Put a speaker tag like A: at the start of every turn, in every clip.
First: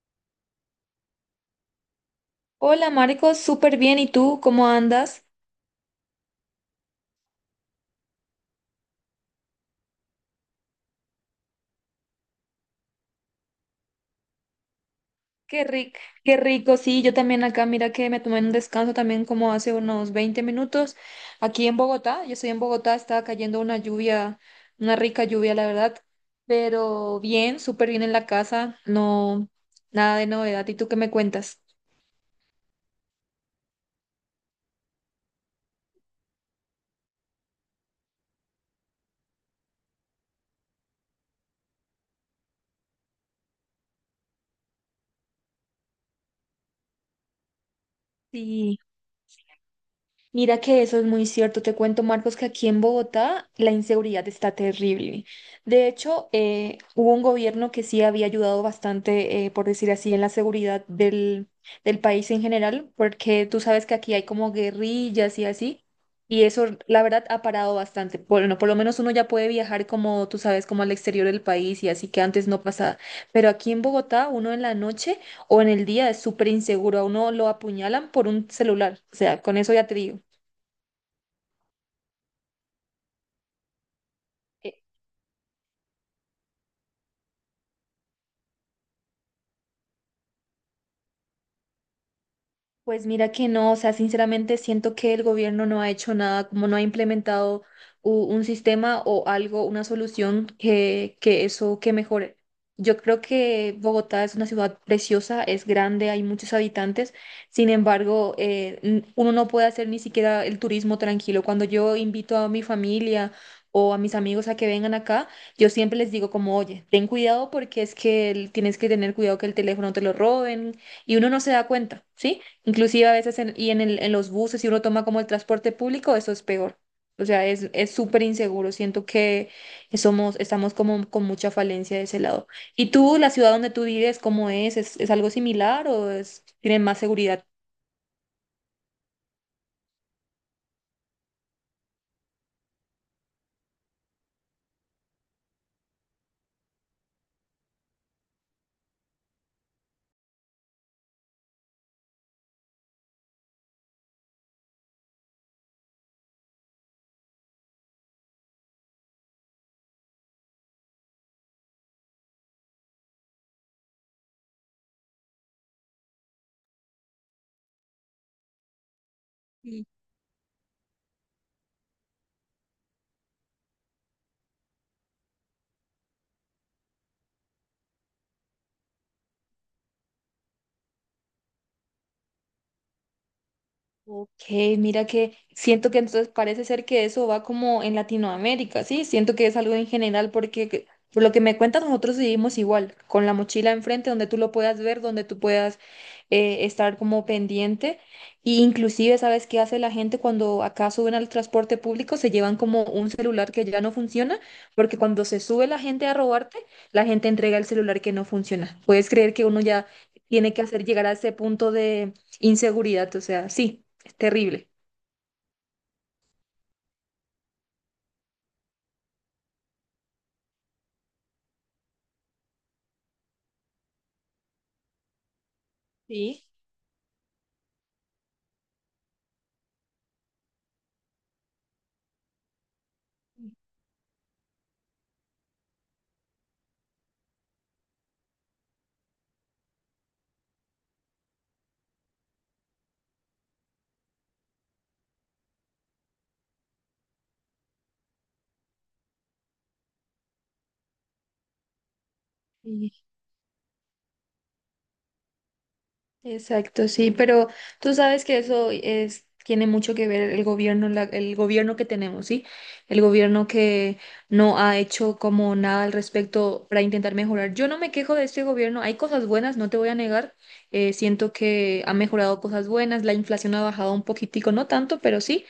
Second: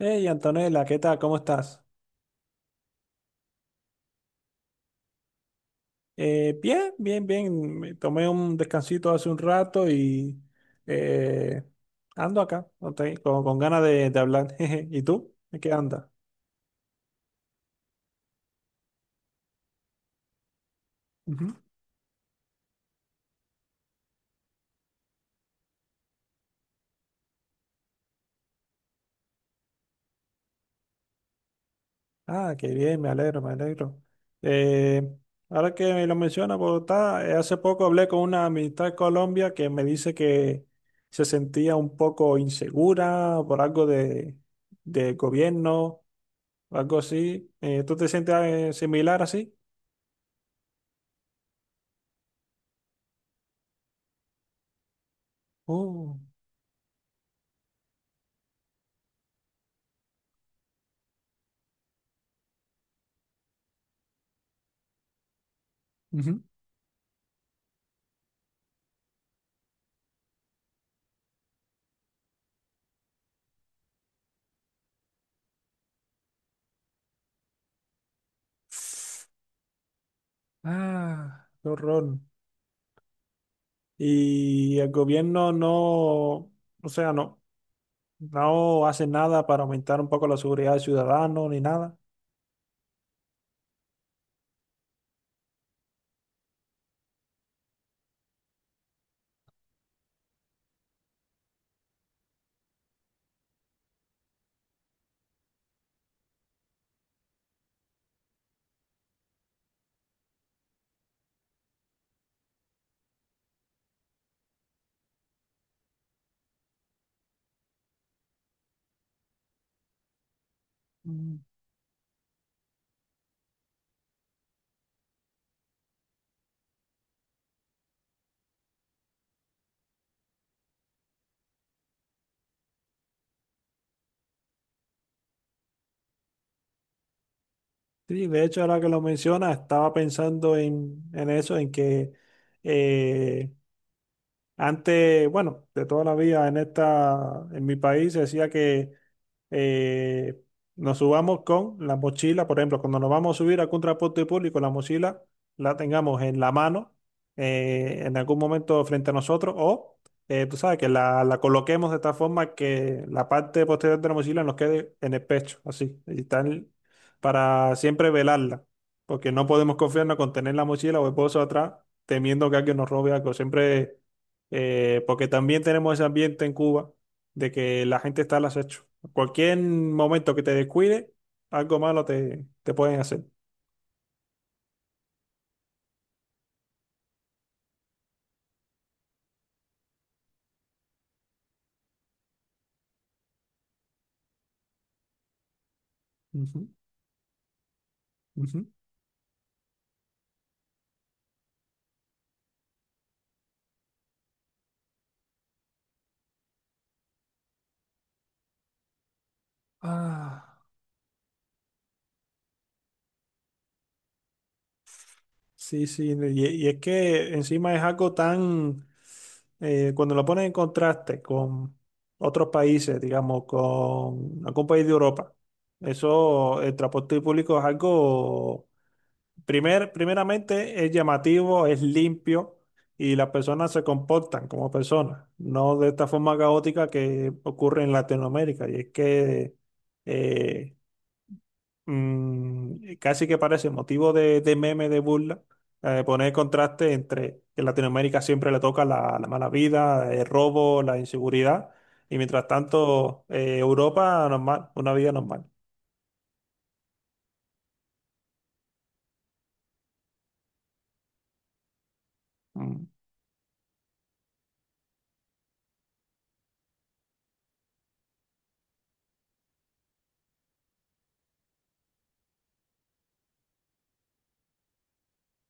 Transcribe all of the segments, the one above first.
A: Hey Antonella, ¿qué tal? ¿Cómo estás?
B: Hola Marco, súper bien. ¿Y tú cómo andas?
A: Bien, bien, bien. Me tomé un descansito hace un rato y eh, ando acá, ok, con ganas de hablar. Jeje. ¿Y tú? ¿En
B: Qué
A: qué
B: rico,
A: andas?
B: qué rico. Sí, yo también acá, mira que me tomé un descanso también como hace unos 20 minutos
A: Ujú.
B: aquí en Bogotá. Yo estoy en Bogotá, estaba cayendo una lluvia, una rica lluvia, la verdad. Pero bien, súper bien en la casa, no, nada de novedad. ¿Y tú qué me cuentas?
A: Ah, qué bien, me alegro, me alegro. Eh, ahora que me lo menciona, Bogotá, hace poco hablé con una amistad de Colombia que me dice que se sentía un poco insegura por algo de gobierno, algo así. ¿Tú te sientes
B: Sí.
A: similar así?
B: Mira que eso es muy cierto. Te cuento, Marcos, que aquí en Bogotá la inseguridad está terrible. De
A: Oh,
B: hecho, hubo un gobierno que sí había ayudado bastante, por decir así, en la seguridad del país en general, porque tú sabes que aquí hay como guerrillas y así,
A: ujú.
B: y eso, la verdad, ha parado bastante. Bueno, por lo menos uno ya puede viajar como, tú sabes, como al exterior del país y así que antes no pasaba. Pero aquí en Bogotá, uno en la noche o en el día es súper inseguro. A uno lo apuñalan por un celular. O sea, con eso ya te digo.
A: Ah, qué horror.
B: E-
A: Y el gobierno no, o sea, no, no hace nada para aumentar un poco la seguridad del ciudadano ni nada.
B: Pues mira que no, o sea, sinceramente siento que el gobierno no ha hecho nada, como no ha implementado un sistema o algo, una solución que eso que mejore. Yo creo que Bogotá es una ciudad preciosa, es grande, hay muchos habitantes, sin embargo, uno no puede hacer ni siquiera el turismo tranquilo. Cuando yo invito a mi familia o a mis amigos a que vengan acá, yo siempre les digo como, oye, ten cuidado porque es que tienes que tener cuidado que el teléfono te lo roben y uno
A: Mm.
B: no se da cuenta, ¿sí? Inclusive a veces en los buses, si uno toma como el transporte público, eso es peor. O sea, es súper inseguro. Siento que estamos como con mucha falencia de ese lado. ¿Y tú, la ciudad donde tú vives, cómo es? Es algo similar o es, tienen más seguridad?
A: Sí, de hecho, ahora que lo menciona, estaba pensando en eso, en que eh, antes, bueno, de toda la vida en esta, en mi país se decía que eh, nos subamos con la mochila, por ejemplo, cuando nos vamos a subir a algún transporte público, la mochila la tengamos en la mano, en algún momento frente a nosotros, o tú sabes, que la coloquemos de tal forma que la parte posterior de la mochila nos quede en el pecho, así, y tal, para siempre velarla, porque no podemos confiarnos con tener la mochila o el bolso atrás, temiendo que alguien nos robe algo, siempre porque también tenemos ese ambiente en Cuba de que la gente está al acecho. Cualquier momento que te descuide, algo malo te, te pueden hacer.
B: Ok, mira que siento que entonces parece ser que eso va como en Latinoamérica, ¿sí? Siento que es algo en general porque por lo que me cuentas nosotros vivimos igual, con la mochila enfrente donde tú lo puedas ver, donde tú puedas
A: Ujú,
B: estar como pendiente. Y
A: ujú.
B: inclusive, ¿sabes qué hace la gente cuando acá suben al transporte público? Se llevan como un celular que ya no funciona, porque cuando se sube la gente a robarte, la gente entrega el celular que no funciona. ¿Puedes creer que uno ya tiene
A: Ah,
B: que hacer llegar a ese punto de inseguridad? O sea, sí, terrible.
A: sí, sí. Y es que encima es algo tan, cuando lo pones en contraste con otros países, digamos, con algún país de Europa,
B: Sí,
A: eso, el transporte público es algo… Primer, primeramente es llamativo, es limpio y las personas se comportan como personas, no de esta forma caótica que ocurre en Latinoamérica. Y es que eh, casi que parece motivo de meme, de burla, poner contraste entre que en Latinoamérica siempre le toca la, la mala vida, el robo, la inseguridad, y mientras
B: sí,
A: tanto Europa normal, una vida normal.
B: exacto, sí, pero tú sabes que eso es, tiene mucho que ver el gobierno, el gobierno que tenemos, ¿sí?
A: Mm,
B: El gobierno que no ha hecho como nada al respecto para intentar mejorar. Yo no me quejo de este gobierno, hay cosas buenas, no te voy a negar, siento que ha mejorado cosas buenas, la inflación ha bajado un poquitico, no tanto, pero sí.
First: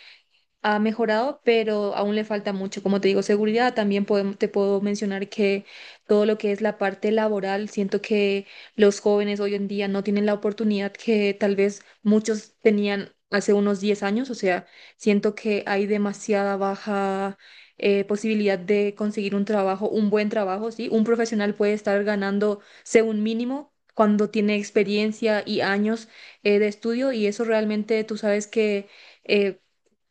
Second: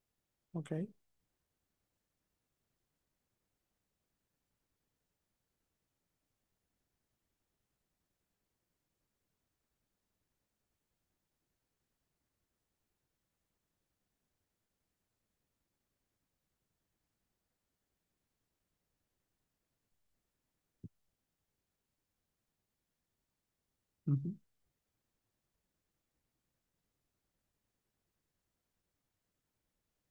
A: ok.
B: Ha mejorado, pero aún le falta mucho. Como te digo, seguridad, también te puedo mencionar que todo lo que es la parte laboral, siento que los jóvenes hoy en día no tienen la oportunidad que tal vez muchos tenían hace unos 10 años. O sea, siento que hay demasiada baja posibilidad de conseguir un trabajo, un buen trabajo, ¿sí? Un profesional puede estar ganando, según mínimo, cuando
A: Ujú.
B: tiene experiencia y años de estudio y eso realmente tú sabes que eh,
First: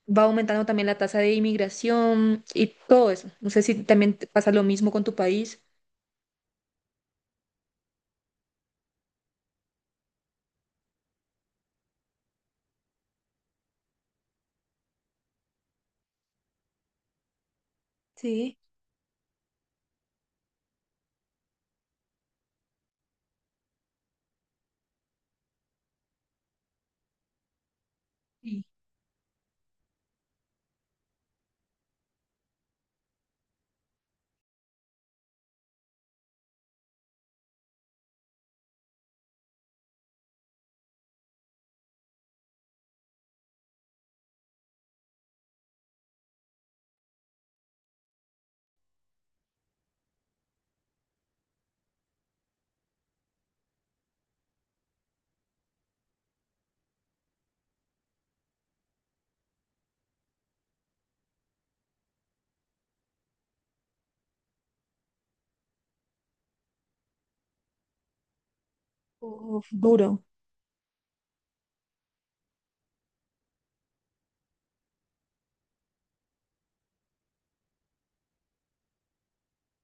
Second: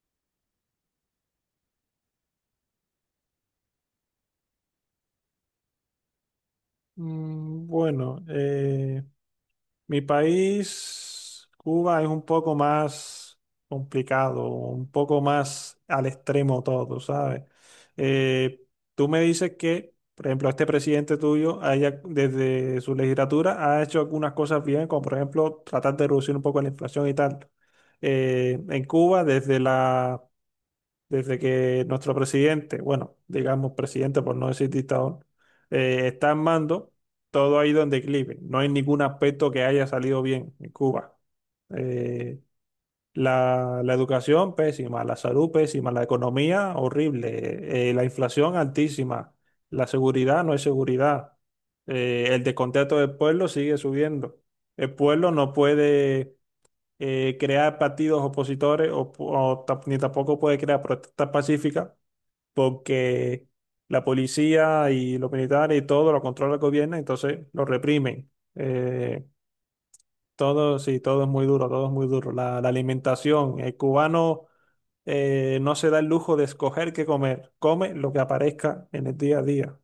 B: va aumentando también la tasa de inmigración y todo eso. No sé si también te pasa lo mismo con tu país.
A: Mm, bueno. Mi país, Cuba, es un poco más complicado, un poco más al extremo todo, ¿sabes?
B: Sí.
A: Eh, tú me dices que, por ejemplo, este presidente tuyo, haya- desde su legislatura, ha hecho algunas cosas bien, como por ejemplo tratar de reducir un poco la inflación y tal.
B: Sí.
A: En Cuba, desde la desde que nuestro presidente, bueno, digamos presidente por no decir dictador, está en mando, todo ha ido en declive. No hay ningún aspecto que haya salido bien en Cuba. Eh, la, la educación pésima, la salud pésima, la economía horrible, la inflación altísima, la seguridad no hay seguridad, el descontento del pueblo sigue subiendo. El pueblo no puede crear partidos opositores o ta- ni tampoco puede crear protestas pacíficas porque la policía y los militares y todo lo controla el gobierno, entonces lo reprimen.
B: Uf, duro.
A: Todo, sí, todo es muy duro, todo es muy duro. La alimentación, el cubano no se da el lujo de escoger qué comer, come lo que aparezca en el día a día.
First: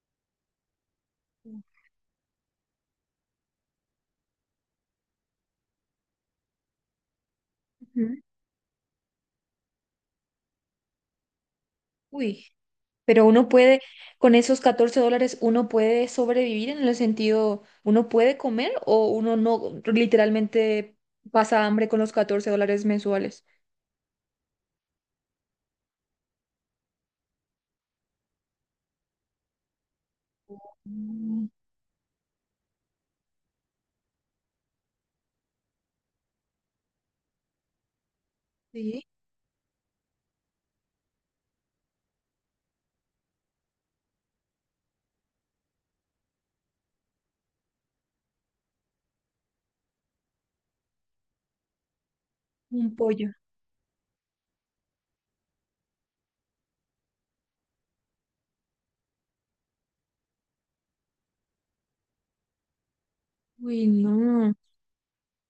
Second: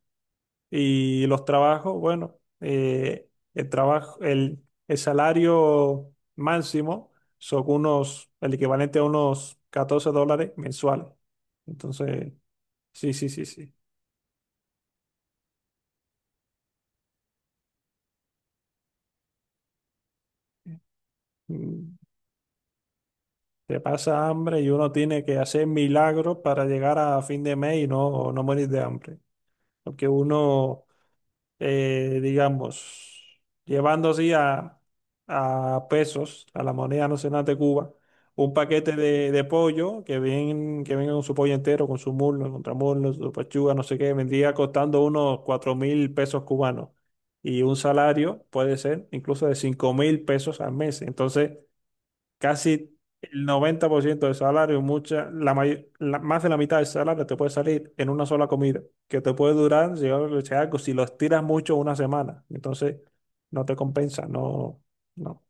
A: Y los trabajos, bueno, el trabajo, el salario máximo son
B: Ujú.
A: unos, el equivalente a unos 14 dólares mensuales. Entonces,
B: Uy.
A: sí,
B: Pero
A: sí, sí,
B: uno
A: sí.
B: puede, con esos $14, uno puede sobrevivir en el sentido, uno puede comer o uno no literalmente pasa hambre
A: Mm,
B: con los $14 mensuales.
A: te pasa hambre y uno tiene que hacer milagros para llegar a fin de mes y no, no morir de hambre. Porque uno
B: Mm.
A: digamos, llevando así a pesos, a la moneda nacional de Cuba, un paquete
B: Sí.
A: de pollo que ven, que venga con su pollo entero, con su muslo, contramuslo, su pechuga, no sé qué, vendría costando unos 4.000 pesos cubanos. Y un salario puede ser incluso de 5.000 pesos al mes. Entonces,
B: Un
A: casi
B: pollo.
A: el 90% del salario, mucha, la may- la- más de la mitad del salario te puede salir en una sola comida, que te puede durar, si yo- si algo, si lo estiras mucho, una semana. Entonces, no te
B: Uy,
A: compensa,
B: no.
A: no, no,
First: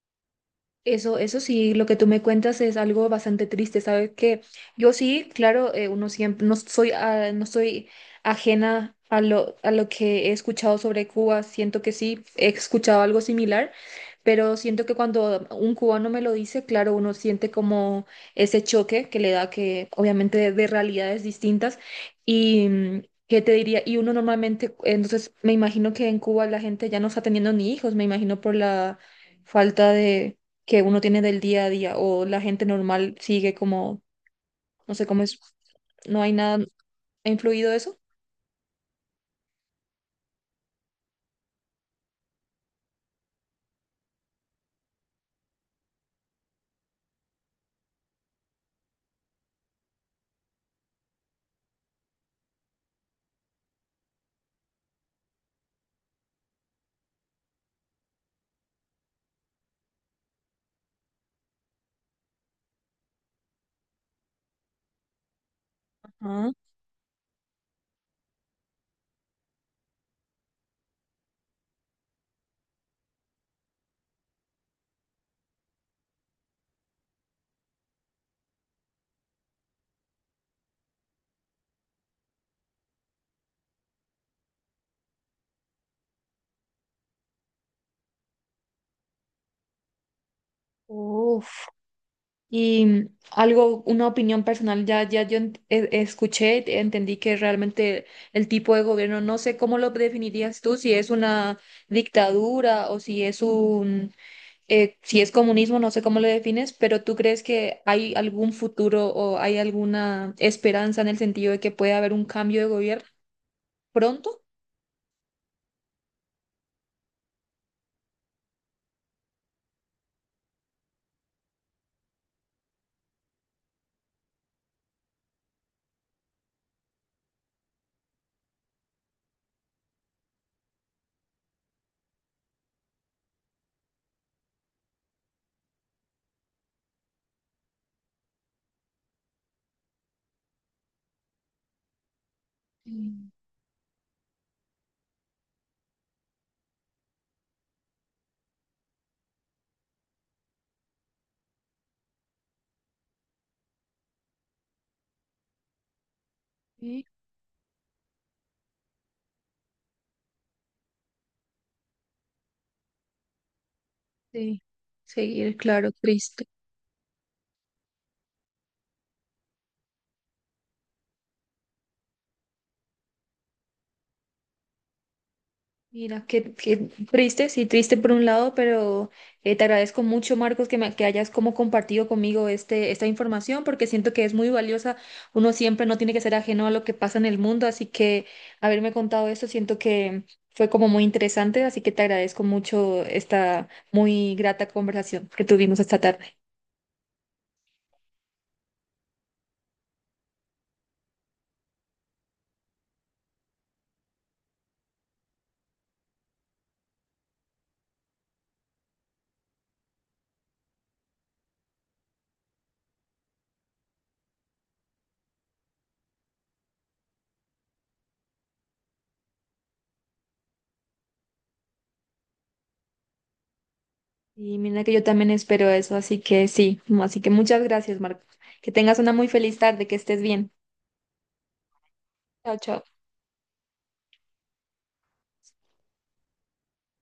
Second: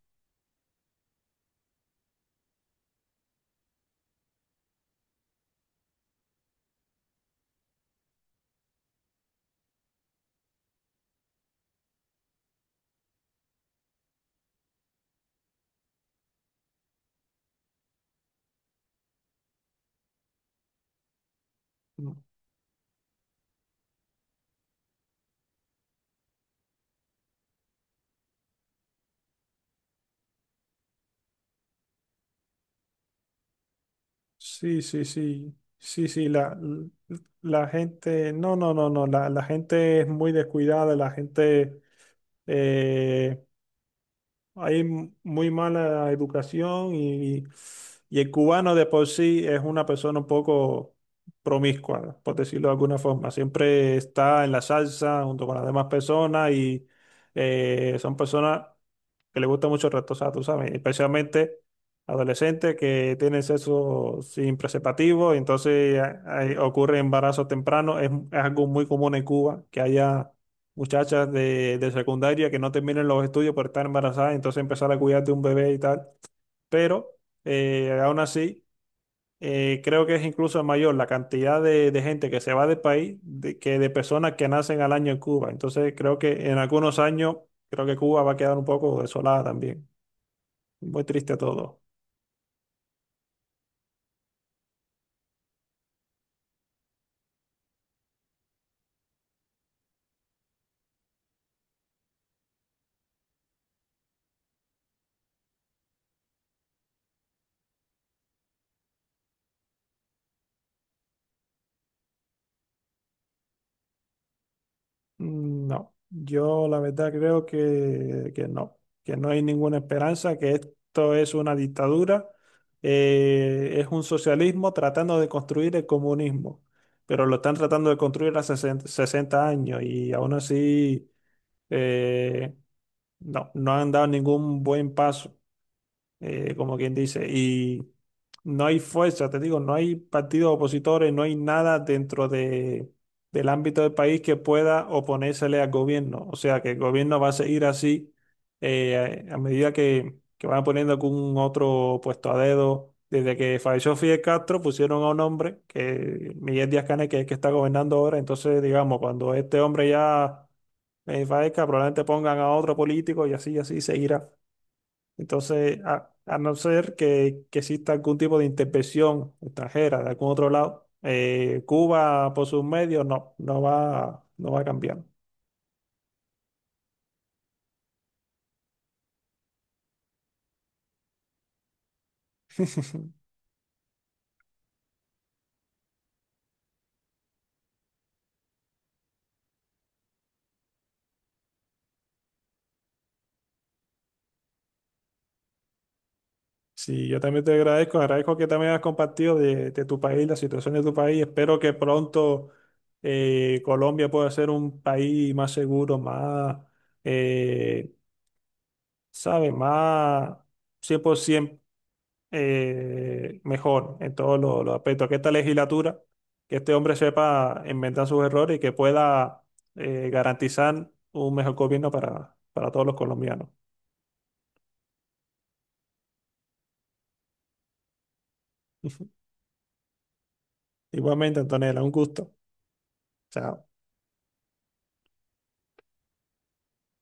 B: Eso sí, lo que tú me cuentas es algo bastante triste, ¿sabes? Que yo sí, claro, uno siempre, no soy, ah, no soy ajena a lo que he escuchado sobre Cuba, siento que sí, he escuchado algo similar, pero siento que cuando un cubano me lo dice, claro, uno siente como ese choque que le da que obviamente de realidades distintas
A: no.
B: y... mm, ¿qué te diría? Y uno normalmente, entonces me imagino que en Cuba la gente ya no está teniendo ni hijos, me imagino por la falta de, que uno tiene del día a día o la gente normal sigue como,
A: Sí,
B: no
A: sí,
B: sé cómo es,
A: sí, sí,
B: no
A: sí,
B: hay
A: la,
B: nada,
A: la
B: ¿ha
A: la
B: influido eso?
A: gente, no, no, no, no, la gente es muy descuidada, la gente… eh, hay m- muy mala educación y el cubano de por sí es una persona un poco promiscua, por decirlo de alguna forma. Siempre está en la salsa junto con las demás personas y son personas que les gusta mucho retosar, tú sabes, especialmente adolescentes que tienen sexo sin preservativo y entonces
B: Ajá.
A: ocurre embarazo temprano. Es algo muy común en Cuba que haya muchachas de secundaria que no terminen los estudios por estar embarazadas, entonces empezar a cuidar de un bebé y tal. Pero aún así, creo que es incluso mayor la cantidad de gente que se va del país de- que de personas que nacen al año en Cuba. Entonces creo que en algunos años, creo que Cuba va a quedar un poco desolada también. Muy triste
B: Uf.
A: todo.
B: Y mm, algo, una opinión personal, ya, escuché, entendí que realmente el tipo de gobierno, no sé cómo lo definirías tú, si es una dictadura o si es un, si es comunismo, no sé cómo lo defines, pero ¿tú crees que hay algún futuro o hay alguna esperanza en el sentido de que puede haber un cambio de gobierno pronto?
A: Mm, no, yo la verdad creo que no hay ninguna esperanza, que esto es una dictadura, es un socialismo tratando de construir el comunismo, pero lo están tratando de construir hace 60, 60 años y aún así eh, no, no han dado ningún buen paso como quien dice, y no hay fuerza, te digo, no hay partidos opositores, no hay nada dentro de, del ámbito del país que pueda oponérsele al gobierno. O sea, que el gobierno va a seguir así a medida que van poniendo algún otro puesto a dedo. Desde que falleció Fidel Castro, pusieron a un hombre, que Miguel
B: Sí,
A: Díaz-Canel, que es el que está gobernando ahora. Entonces, digamos, cuando este hombre ya fallezca, probablemente pongan a otro político y así seguirá.
B: sí, seguir,
A: Entonces,
B: claro,
A: a
B: triste.
A: no ser que exista algún tipo de intervención extranjera de algún otro lado, Cuba por sus medios no, no va, no va a cambiar.
B: Mira, qué, qué triste, sí, triste por un lado, pero te agradezco mucho, Marcos, que hayas como compartido conmigo esta información, porque siento que es muy valiosa. Uno siempre no tiene que ser ajeno a lo que pasa en el mundo, así que haberme contado esto, siento que fue como muy interesante, así que te agradezco mucho esta muy grata conversación que tuvimos esta tarde.
A: Sí, yo también te agradezco, agradezco que también has compartido de tu país, la situación de tu país. Espero que pronto Colombia pueda ser un país más seguro, más, eh, ¿sabes? Más 100%, mejor en todos los aspectos, que esta legislatura, que este hombre sepa inventar sus errores y que pueda garantizar un mejor gobierno para todos los colombianos.
B: Y mira que yo también espero eso, así que sí, así que muchas gracias, Marcos. Que tengas una muy feliz tarde, que estés bien.
A: Igualmente, Antonella, un gusto.
B: Chao, chao.
A: Chao.